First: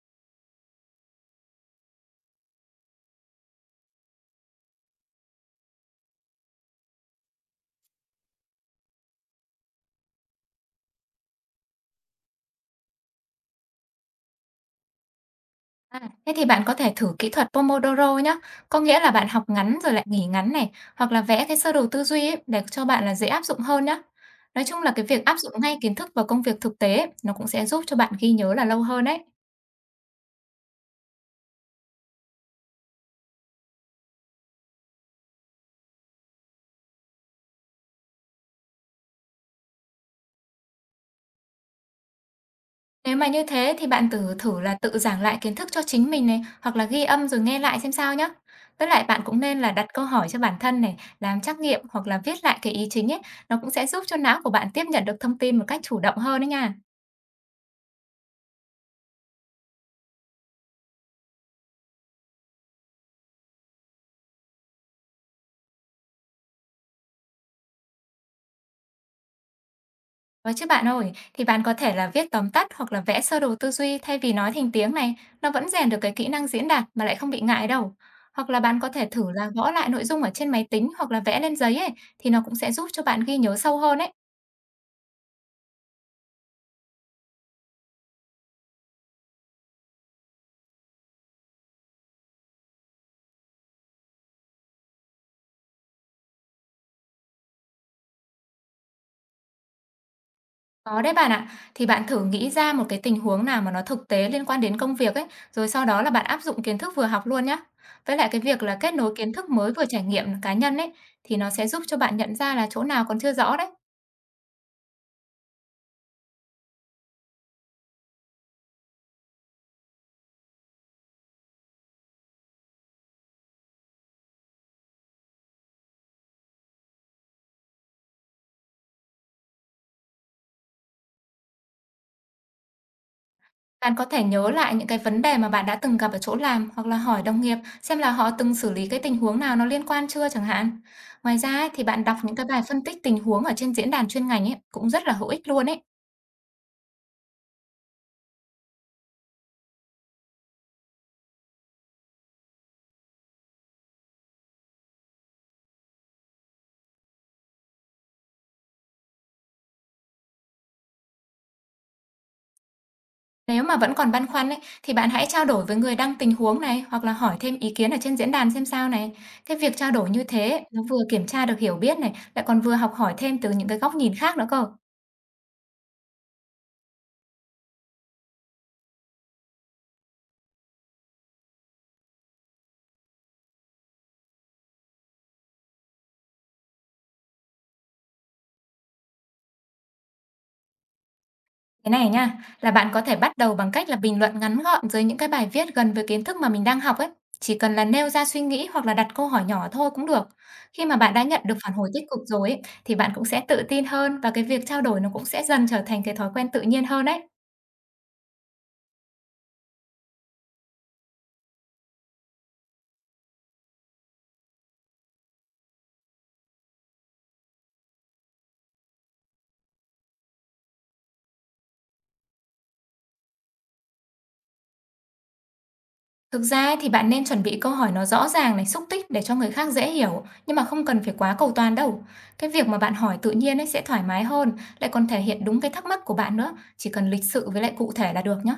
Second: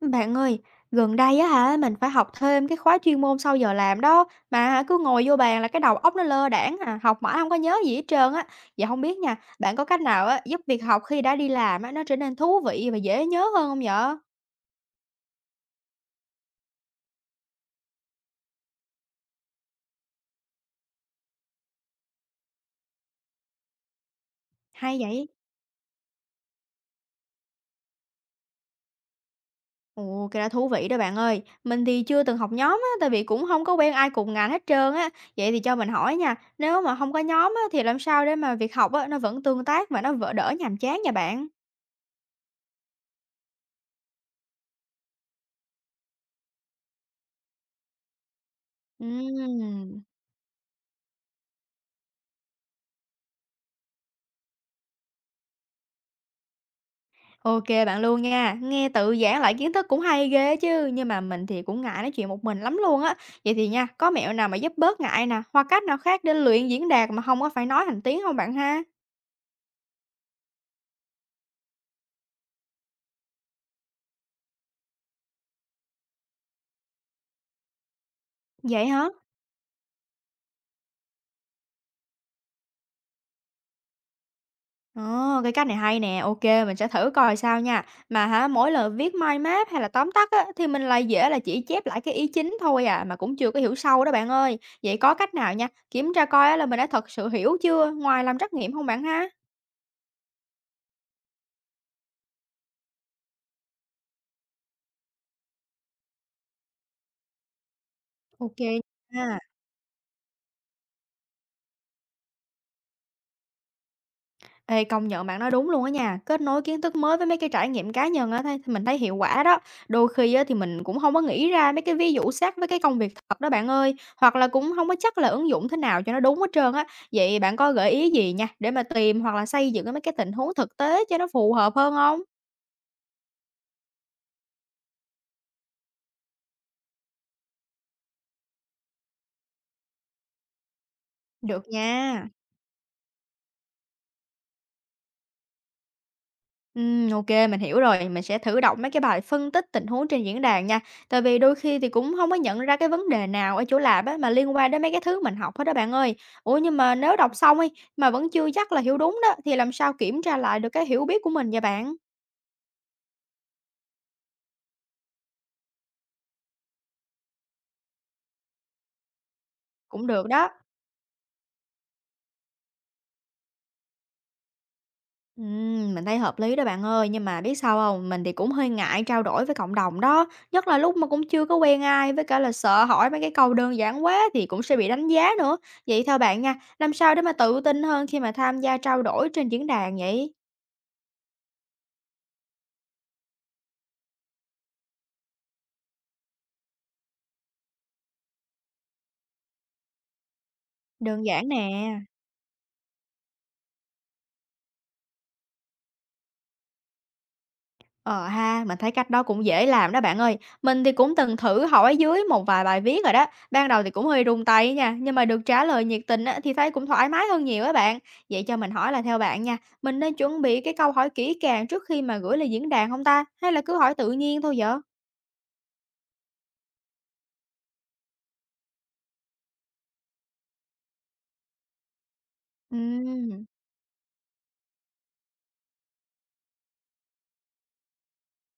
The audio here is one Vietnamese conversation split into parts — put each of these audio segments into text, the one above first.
Bạn ơi, gần đây á hả, mình phải học thêm cái khóa chuyên môn sau giờ làm đó, mà hả cứ ngồi vô bàn là cái đầu óc nó lơ đãng à, học mãi không có nhớ gì hết trơn á. Vậy không biết nha, bạn có cách nào á, giúp việc học khi đã đi làm á, nó trở nên thú vị và dễ nhớ hơn không nhở? À, thế thì bạn có thể thử kỹ thuật Pomodoro nhé. Có nghĩa là bạn học ngắn rồi lại nghỉ ngắn này, hoặc là vẽ cái sơ đồ tư duy ấy để cho bạn là dễ áp dụng hơn nhé. Nói chung là Hay cái việc vậy? áp dụng ngay kiến thức vào công việc thực tế ấy, nó cũng sẽ giúp cho bạn ghi nhớ là lâu hơn đấy. Ồ, cái đó thú vị đó bạn ơi. Mình thì chưa từng học nhóm á, tại vì cũng không có quen ai cùng ngành hết trơn á. Vậy thì cho mình hỏi nha, nếu mà không có nhóm á, thì làm sao để mà việc học á, nó vẫn tương tác và nó v đỡ nhàm chán nha bạn? Nếu mà như thế thì bạn thử thử là tự giảng lại kiến thức cho chính mình này, hoặc là ghi âm rồi nghe lại xem sao nhé. Với lại bạn cũng nên là đặt Ừm. câu hỏi cho bản thân này, làm trắc nghiệm hoặc là viết lại cái ý chính ấy, nó cũng sẽ giúp cho não của bạn tiếp nhận được thông tin một cách chủ động hơn đấy nha. OK bạn luôn nha. Nghe tự giảng lại kiến thức cũng hay ghê chứ, nhưng mà mình thì cũng ngại nói chuyện một mình lắm luôn á. Vậy thì nha, có mẹo nào mà giúp bớt ngại nè, hoặc cách nào khác để luyện diễn đạt mà không có phải nói thành tiếng không bạn ha? Có chứ bạn ơi, thì bạn có thể là viết tóm tắt hoặc là vẽ sơ đồ tư duy thay vì nói thành tiếng này, nó vẫn rèn được cái kỹ năng diễn đạt mà lại không bị ngại đâu. Hoặc là bạn Vậy có thể hả? thử là gõ lại nội dung ở trên máy tính hoặc là vẽ lên giấy ấy, thì nó cũng sẽ giúp cho bạn ghi nhớ sâu hơn ấy. Ồ, cái cách này hay nè, OK, mình sẽ thử coi sao nha. Mà hả, mỗi lần viết mind map hay là tóm tắt á, thì mình lại dễ là chỉ chép lại cái ý chính thôi à, mà cũng chưa có hiểu sâu đó bạn ơi. Vậy có cách nào nha, kiểm tra coi á, là mình đã thật sự hiểu chưa, ngoài làm trắc nghiệm không bạn ha? Có đấy bạn ạ, thì bạn thử nghĩ ra một cái tình huống nào mà nó thực tế liên quan đến công việc ấy, rồi sau đó là bạn áp dụng kiến thức vừa học luôn nhá. Với lại cái OK việc là kết nối kiến nha. thức mới vừa trải nghiệm cá nhân ấy, thì nó sẽ giúp cho bạn nhận ra là chỗ nào còn chưa rõ đấy. Ê, công nhận bạn nói đúng luôn á nha, kết nối kiến thức mới với mấy cái trải nghiệm cá nhân á, thấy mình thấy hiệu quả đó. Đôi khi á, thì mình cũng không có nghĩ ra mấy cái ví dụ sát với cái công việc thật đó bạn ơi, hoặc là cũng không có chắc là ứng dụng thế nào cho nó đúng hết trơn á. Vậy bạn có gợi ý gì nha, để mà tìm hoặc là xây dựng cái mấy cái tình huống thực tế cho nó phù hợp hơn không? Bạn có thể nhớ lại những cái vấn đề mà bạn đã từng gặp ở chỗ làm hoặc là hỏi đồng nghiệp xem là họ từng xử lý cái tình huống nào nó liên quan chưa chẳng hạn. Ngoài ra Được ấy, thì bạn đọc nha. những cái bài phân tích tình huống ở trên diễn đàn chuyên ngành ấy cũng rất là hữu ích luôn ấy. Ô mình hiểu rồi, mình sẽ thử đọc mấy cái bài phân tích tình huống trên diễn đàn nha. Tại vì đôi khi thì cũng không có nhận ra cái vấn đề nào ở chỗ làm á, mà liên quan đến mấy cái thứ mình học hết đó bạn ơi. Ủa, nhưng mà nếu đọc xong ấy mà vẫn chưa chắc là hiểu đúng đó, thì làm sao kiểm tra lại được cái hiểu biết của mình vậy bạn? Nếu mà vẫn còn băn khoăn ấy, thì bạn hãy trao đổi với người đăng tình huống này hoặc là hỏi thêm ý kiến ở trên diễn đàn xem sao này. Cái việc trao Cũng đổi như được đó. thế ấy, nó vừa kiểm tra được hiểu biết này, lại còn vừa học hỏi thêm từ những cái góc nhìn khác nữa cơ. Mình thấy hợp lý đó bạn ơi, nhưng mà biết sao không? Mình thì cũng hơi ngại trao đổi với cộng đồng đó, nhất là lúc mà cũng chưa có quen ai, với cả là sợ hỏi mấy cái câu đơn giản quá thì cũng sẽ bị đánh giá nữa. Vậy theo bạn nha, làm sao để mà tự tin hơn khi mà tham gia trao đổi trên diễn đàn vậy? Thế này nha, là bạn có thể bắt đầu bằng cách là bình luận ngắn gọn dưới những cái bài viết gần với kiến thức mà mình đang học ấy. Chỉ cần là nêu ra suy nghĩ hoặc là đặt câu hỏi nhỏ thôi cũng được. Khi mà bạn đã Đơn nhận giản được phản hồi nè. tích cực rồi ấy, thì bạn cũng sẽ tự tin hơn, và cái việc trao đổi nó cũng sẽ dần trở thành cái thói quen tự nhiên hơn đấy. Ờ ha, mình thấy cách đó cũng dễ làm đó bạn ơi. Mình thì cũng từng thử hỏi dưới một vài bài viết rồi đó. Ban đầu thì cũng hơi run tay nha, nhưng mà được trả lời nhiệt tình á, thì thấy cũng thoải mái hơn nhiều á bạn. Vậy cho mình hỏi là theo bạn nha, mình nên chuẩn bị cái câu hỏi kỹ càng trước khi mà gửi lên diễn đàn không ta? Hay là cứ hỏi tự nhiên thôi vậy? Thực ra ấy, thì bạn nên chuẩn bị câu hỏi nó rõ ràng này, xúc tích để cho người khác dễ hiểu, nhưng mà không cần phải quá cầu toàn đâu. Cái việc mà bạn hỏi tự Ừ. nhiên ấy sẽ thoải mái hơn, lại còn thể hiện đúng cái thắc mắc của bạn nữa, chỉ cần lịch sự với lại cụ thể là được nhá.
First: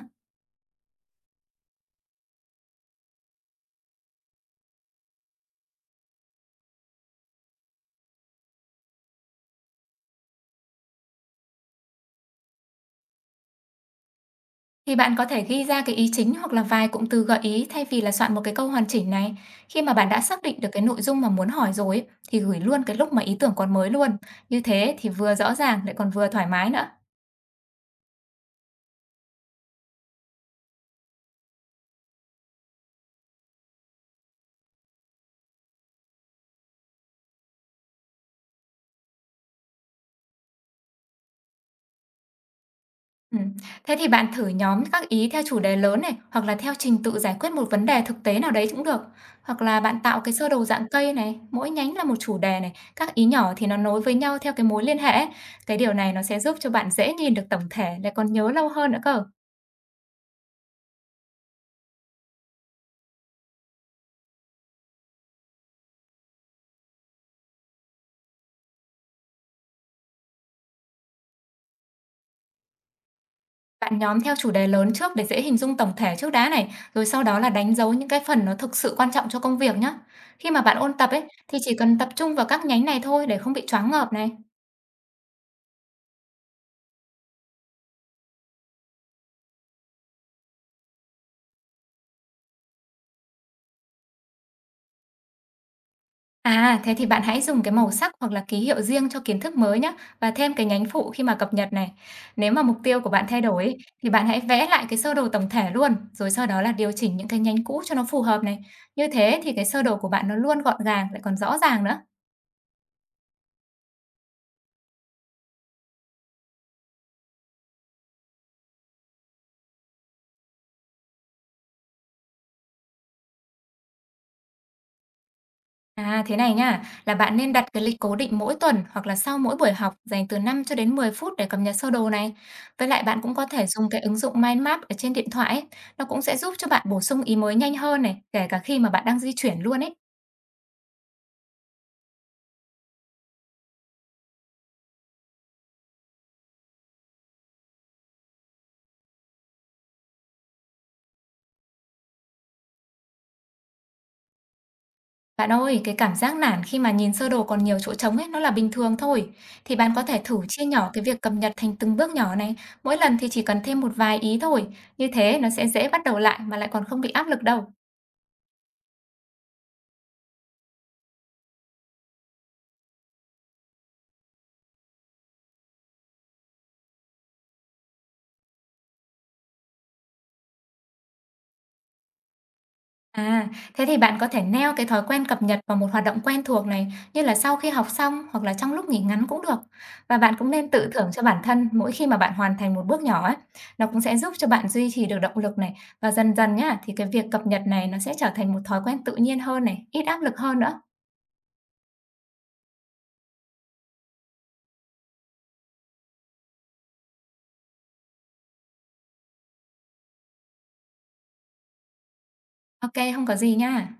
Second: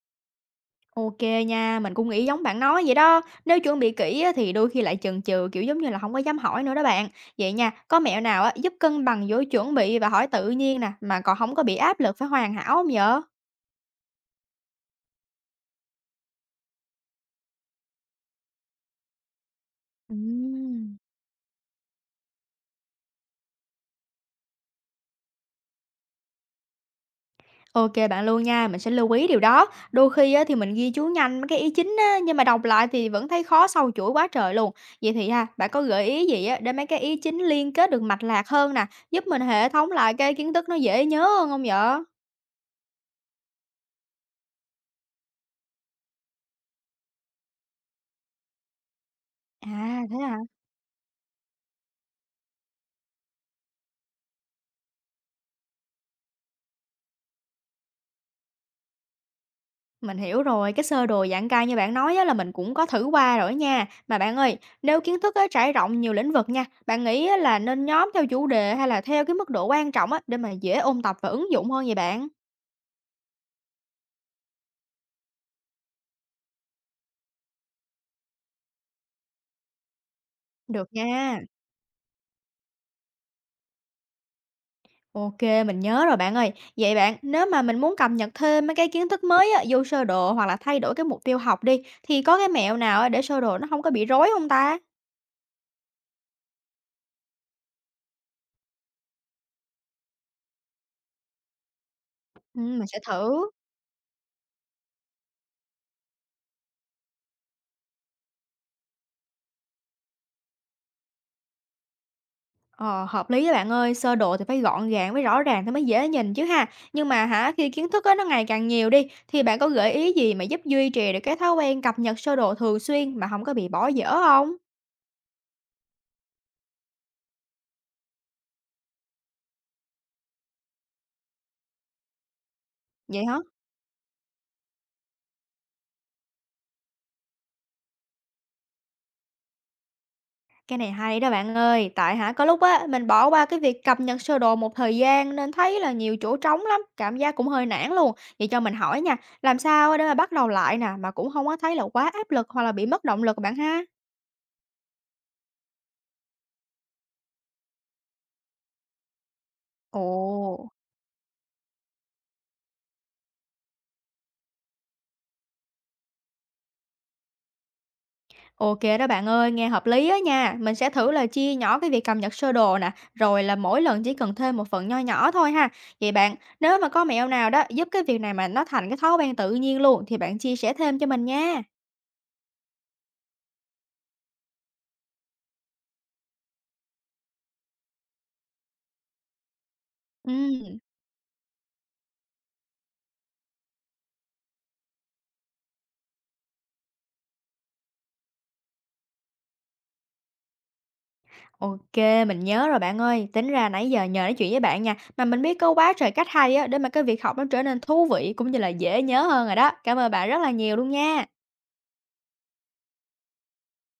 OK nha, mình cũng nghĩ giống bạn nói vậy đó. Nếu chuẩn bị kỹ á, thì đôi khi lại chần chừ, kiểu giống như là, không có dám hỏi nữa đó bạn. Vậy nha, có mẹo nào á, giúp cân bằng giữa chuẩn bị và hỏi tự nhiên nè, mà còn không có bị áp lực phải hoàn hảo hông vậy? Thì bạn có thể ghi ra cái ý chính hoặc là vài cụm từ gợi ý thay vì là soạn một cái câu hoàn chỉnh này. Khi mà bạn đã xác định được cái Ừm. nội dung mà muốn hỏi rồi ấy, thì gửi luôn cái lúc mà ý tưởng còn mới luôn. Như thế thì vừa rõ ràng lại còn vừa thoải mái nữa. OK bạn luôn nha, mình sẽ lưu ý điều đó. Đôi khi á, thì mình ghi chú nhanh mấy cái ý chính á, nhưng mà đọc lại thì vẫn thấy khó sâu chuỗi quá trời luôn. Vậy thì ha, bạn có gợi ý gì á, để mấy cái ý chính liên kết được mạch lạc hơn nè, giúp mình hệ thống lại cái kiến thức nó dễ nhớ hơn không vậy? Ừ. Thế thì bạn thử nhóm các ý theo chủ đề lớn này, hoặc là theo trình tự giải quyết một vấn đề thực tế nào đấy cũng được. Hoặc À, là bạn thế tạo cái à? sơ đồ dạng cây này, mỗi nhánh là một chủ đề này, các ý nhỏ thì nó nối với nhau theo cái mối liên hệ ấy. Cái điều này nó sẽ giúp cho bạn dễ nhìn được tổng thể, lại còn nhớ lâu hơn nữa cơ. Mình hiểu rồi, cái sơ đồ giảng cai như bạn nói á, là mình cũng có thử qua rồi nha. Mà bạn ơi, nếu kiến thức á, trải rộng nhiều lĩnh vực nha, bạn nghĩ á, là nên nhóm theo chủ đề hay là theo cái mức độ quan trọng á, để mà dễ ôn tập và ứng dụng hơn vậy bạn? Bạn nhóm theo chủ đề lớn trước để dễ hình dung tổng thể trước đã này, rồi sau đó là đánh dấu những cái phần nó thực sự quan trọng cho công việc nhé. Khi mà bạn Được ôn tập ấy, nha. thì chỉ cần tập trung vào các nhánh này thôi để không bị choáng ngợp này. OK, mình nhớ rồi bạn ơi. Vậy bạn, nếu mà mình muốn cập nhật thêm mấy cái kiến thức mới á, vô sơ đồ hoặc là thay đổi cái mục tiêu học đi, thì có cái mẹo nào á, để sơ đồ nó không có bị rối không ta? À, thế thì bạn hãy dùng cái màu sắc hoặc là ký hiệu riêng cho kiến thức mới nhé, và thêm cái nhánh phụ khi mà cập nhật này. Ừ, Nếu mà mục mình sẽ tiêu của bạn thay thử. đổi ấy, thì bạn hãy vẽ lại cái sơ đồ tổng thể luôn, rồi sau đó là điều chỉnh những cái nhánh cũ cho nó phù hợp này. Như thế thì cái sơ đồ của bạn nó luôn gọn gàng, lại còn rõ ràng nữa. Ờ, hợp lý á bạn ơi, sơ đồ thì phải gọn gàng với rõ ràng thì mới dễ nhìn chứ ha. Nhưng mà hả, khi kiến thức á, nó ngày càng nhiều đi, thì bạn có gợi ý gì mà giúp duy trì được cái thói quen cập nhật sơ đồ thường xuyên mà không có bị bỏ dở không? À, thế này nha, là bạn nên đặt cái lịch cố định mỗi tuần hoặc là sau mỗi buổi học, dành từ 5 cho đến 10 phút để cập nhật sơ đồ này. Với lại bạn Vậy cũng hả? có thể dùng cái ứng dụng Mind Map ở trên điện thoại ấy. Nó cũng sẽ giúp cho bạn bổ sung ý mới nhanh hơn này, kể cả khi mà bạn đang di chuyển luôn ấy. Cái này hay đó bạn ơi, tại hả có lúc á mình bỏ qua cái việc cập nhật sơ đồ một thời gian nên thấy là nhiều chỗ trống lắm, cảm giác cũng hơi nản luôn. Vậy cho mình hỏi nha, làm sao á để mà bắt đầu lại nè mà cũng không có thấy là quá áp lực hoặc là bị mất động lực bạn ha? Bạn ơi, cái cảm giác nản khi mà nhìn sơ đồ còn nhiều chỗ trống ấy, nó là bình thường thôi. Thì bạn có thể thử chia Ồ. nhỏ cái việc cập nhật thành từng bước nhỏ này. Mỗi lần thì chỉ cần thêm một vài ý thôi. Như thế nó sẽ dễ bắt đầu lại mà lại còn không bị áp lực đâu. OK đó bạn ơi, nghe hợp lý á nha. Mình sẽ thử là chia nhỏ cái việc cập nhật sơ đồ nè, rồi là mỗi lần chỉ cần thêm một phần nho nhỏ thôi ha. Vậy bạn, nếu mà có mẹo nào đó giúp cái việc này mà nó thành cái thói quen tự nhiên luôn thì bạn chia sẻ thêm cho mình nha. À, thế thì bạn có thể neo cái thói quen cập nhật vào một hoạt động quen thuộc này, như là sau khi học xong hoặc là trong lúc nghỉ ngắn cũng được. Và bạn cũng nên Ừm, tự thưởng cho bản thân mỗi khi mà bạn hoàn thành một bước nhỏ ấy. Nó cũng sẽ giúp cho bạn duy trì được động lực này, và dần dần nhá thì cái việc cập nhật này nó sẽ trở thành một thói quen tự nhiên hơn này, ít áp lực hơn nữa. OK, mình nhớ rồi bạn ơi. Tính ra nãy giờ nhờ nói chuyện với bạn nha, mà mình biết có quá trời cách hay á để mà cái việc học nó trở nên thú vị cũng như là dễ nhớ hơn rồi đó. Cảm ơn bạn rất là nhiều luôn nha. OK, không có gì nha.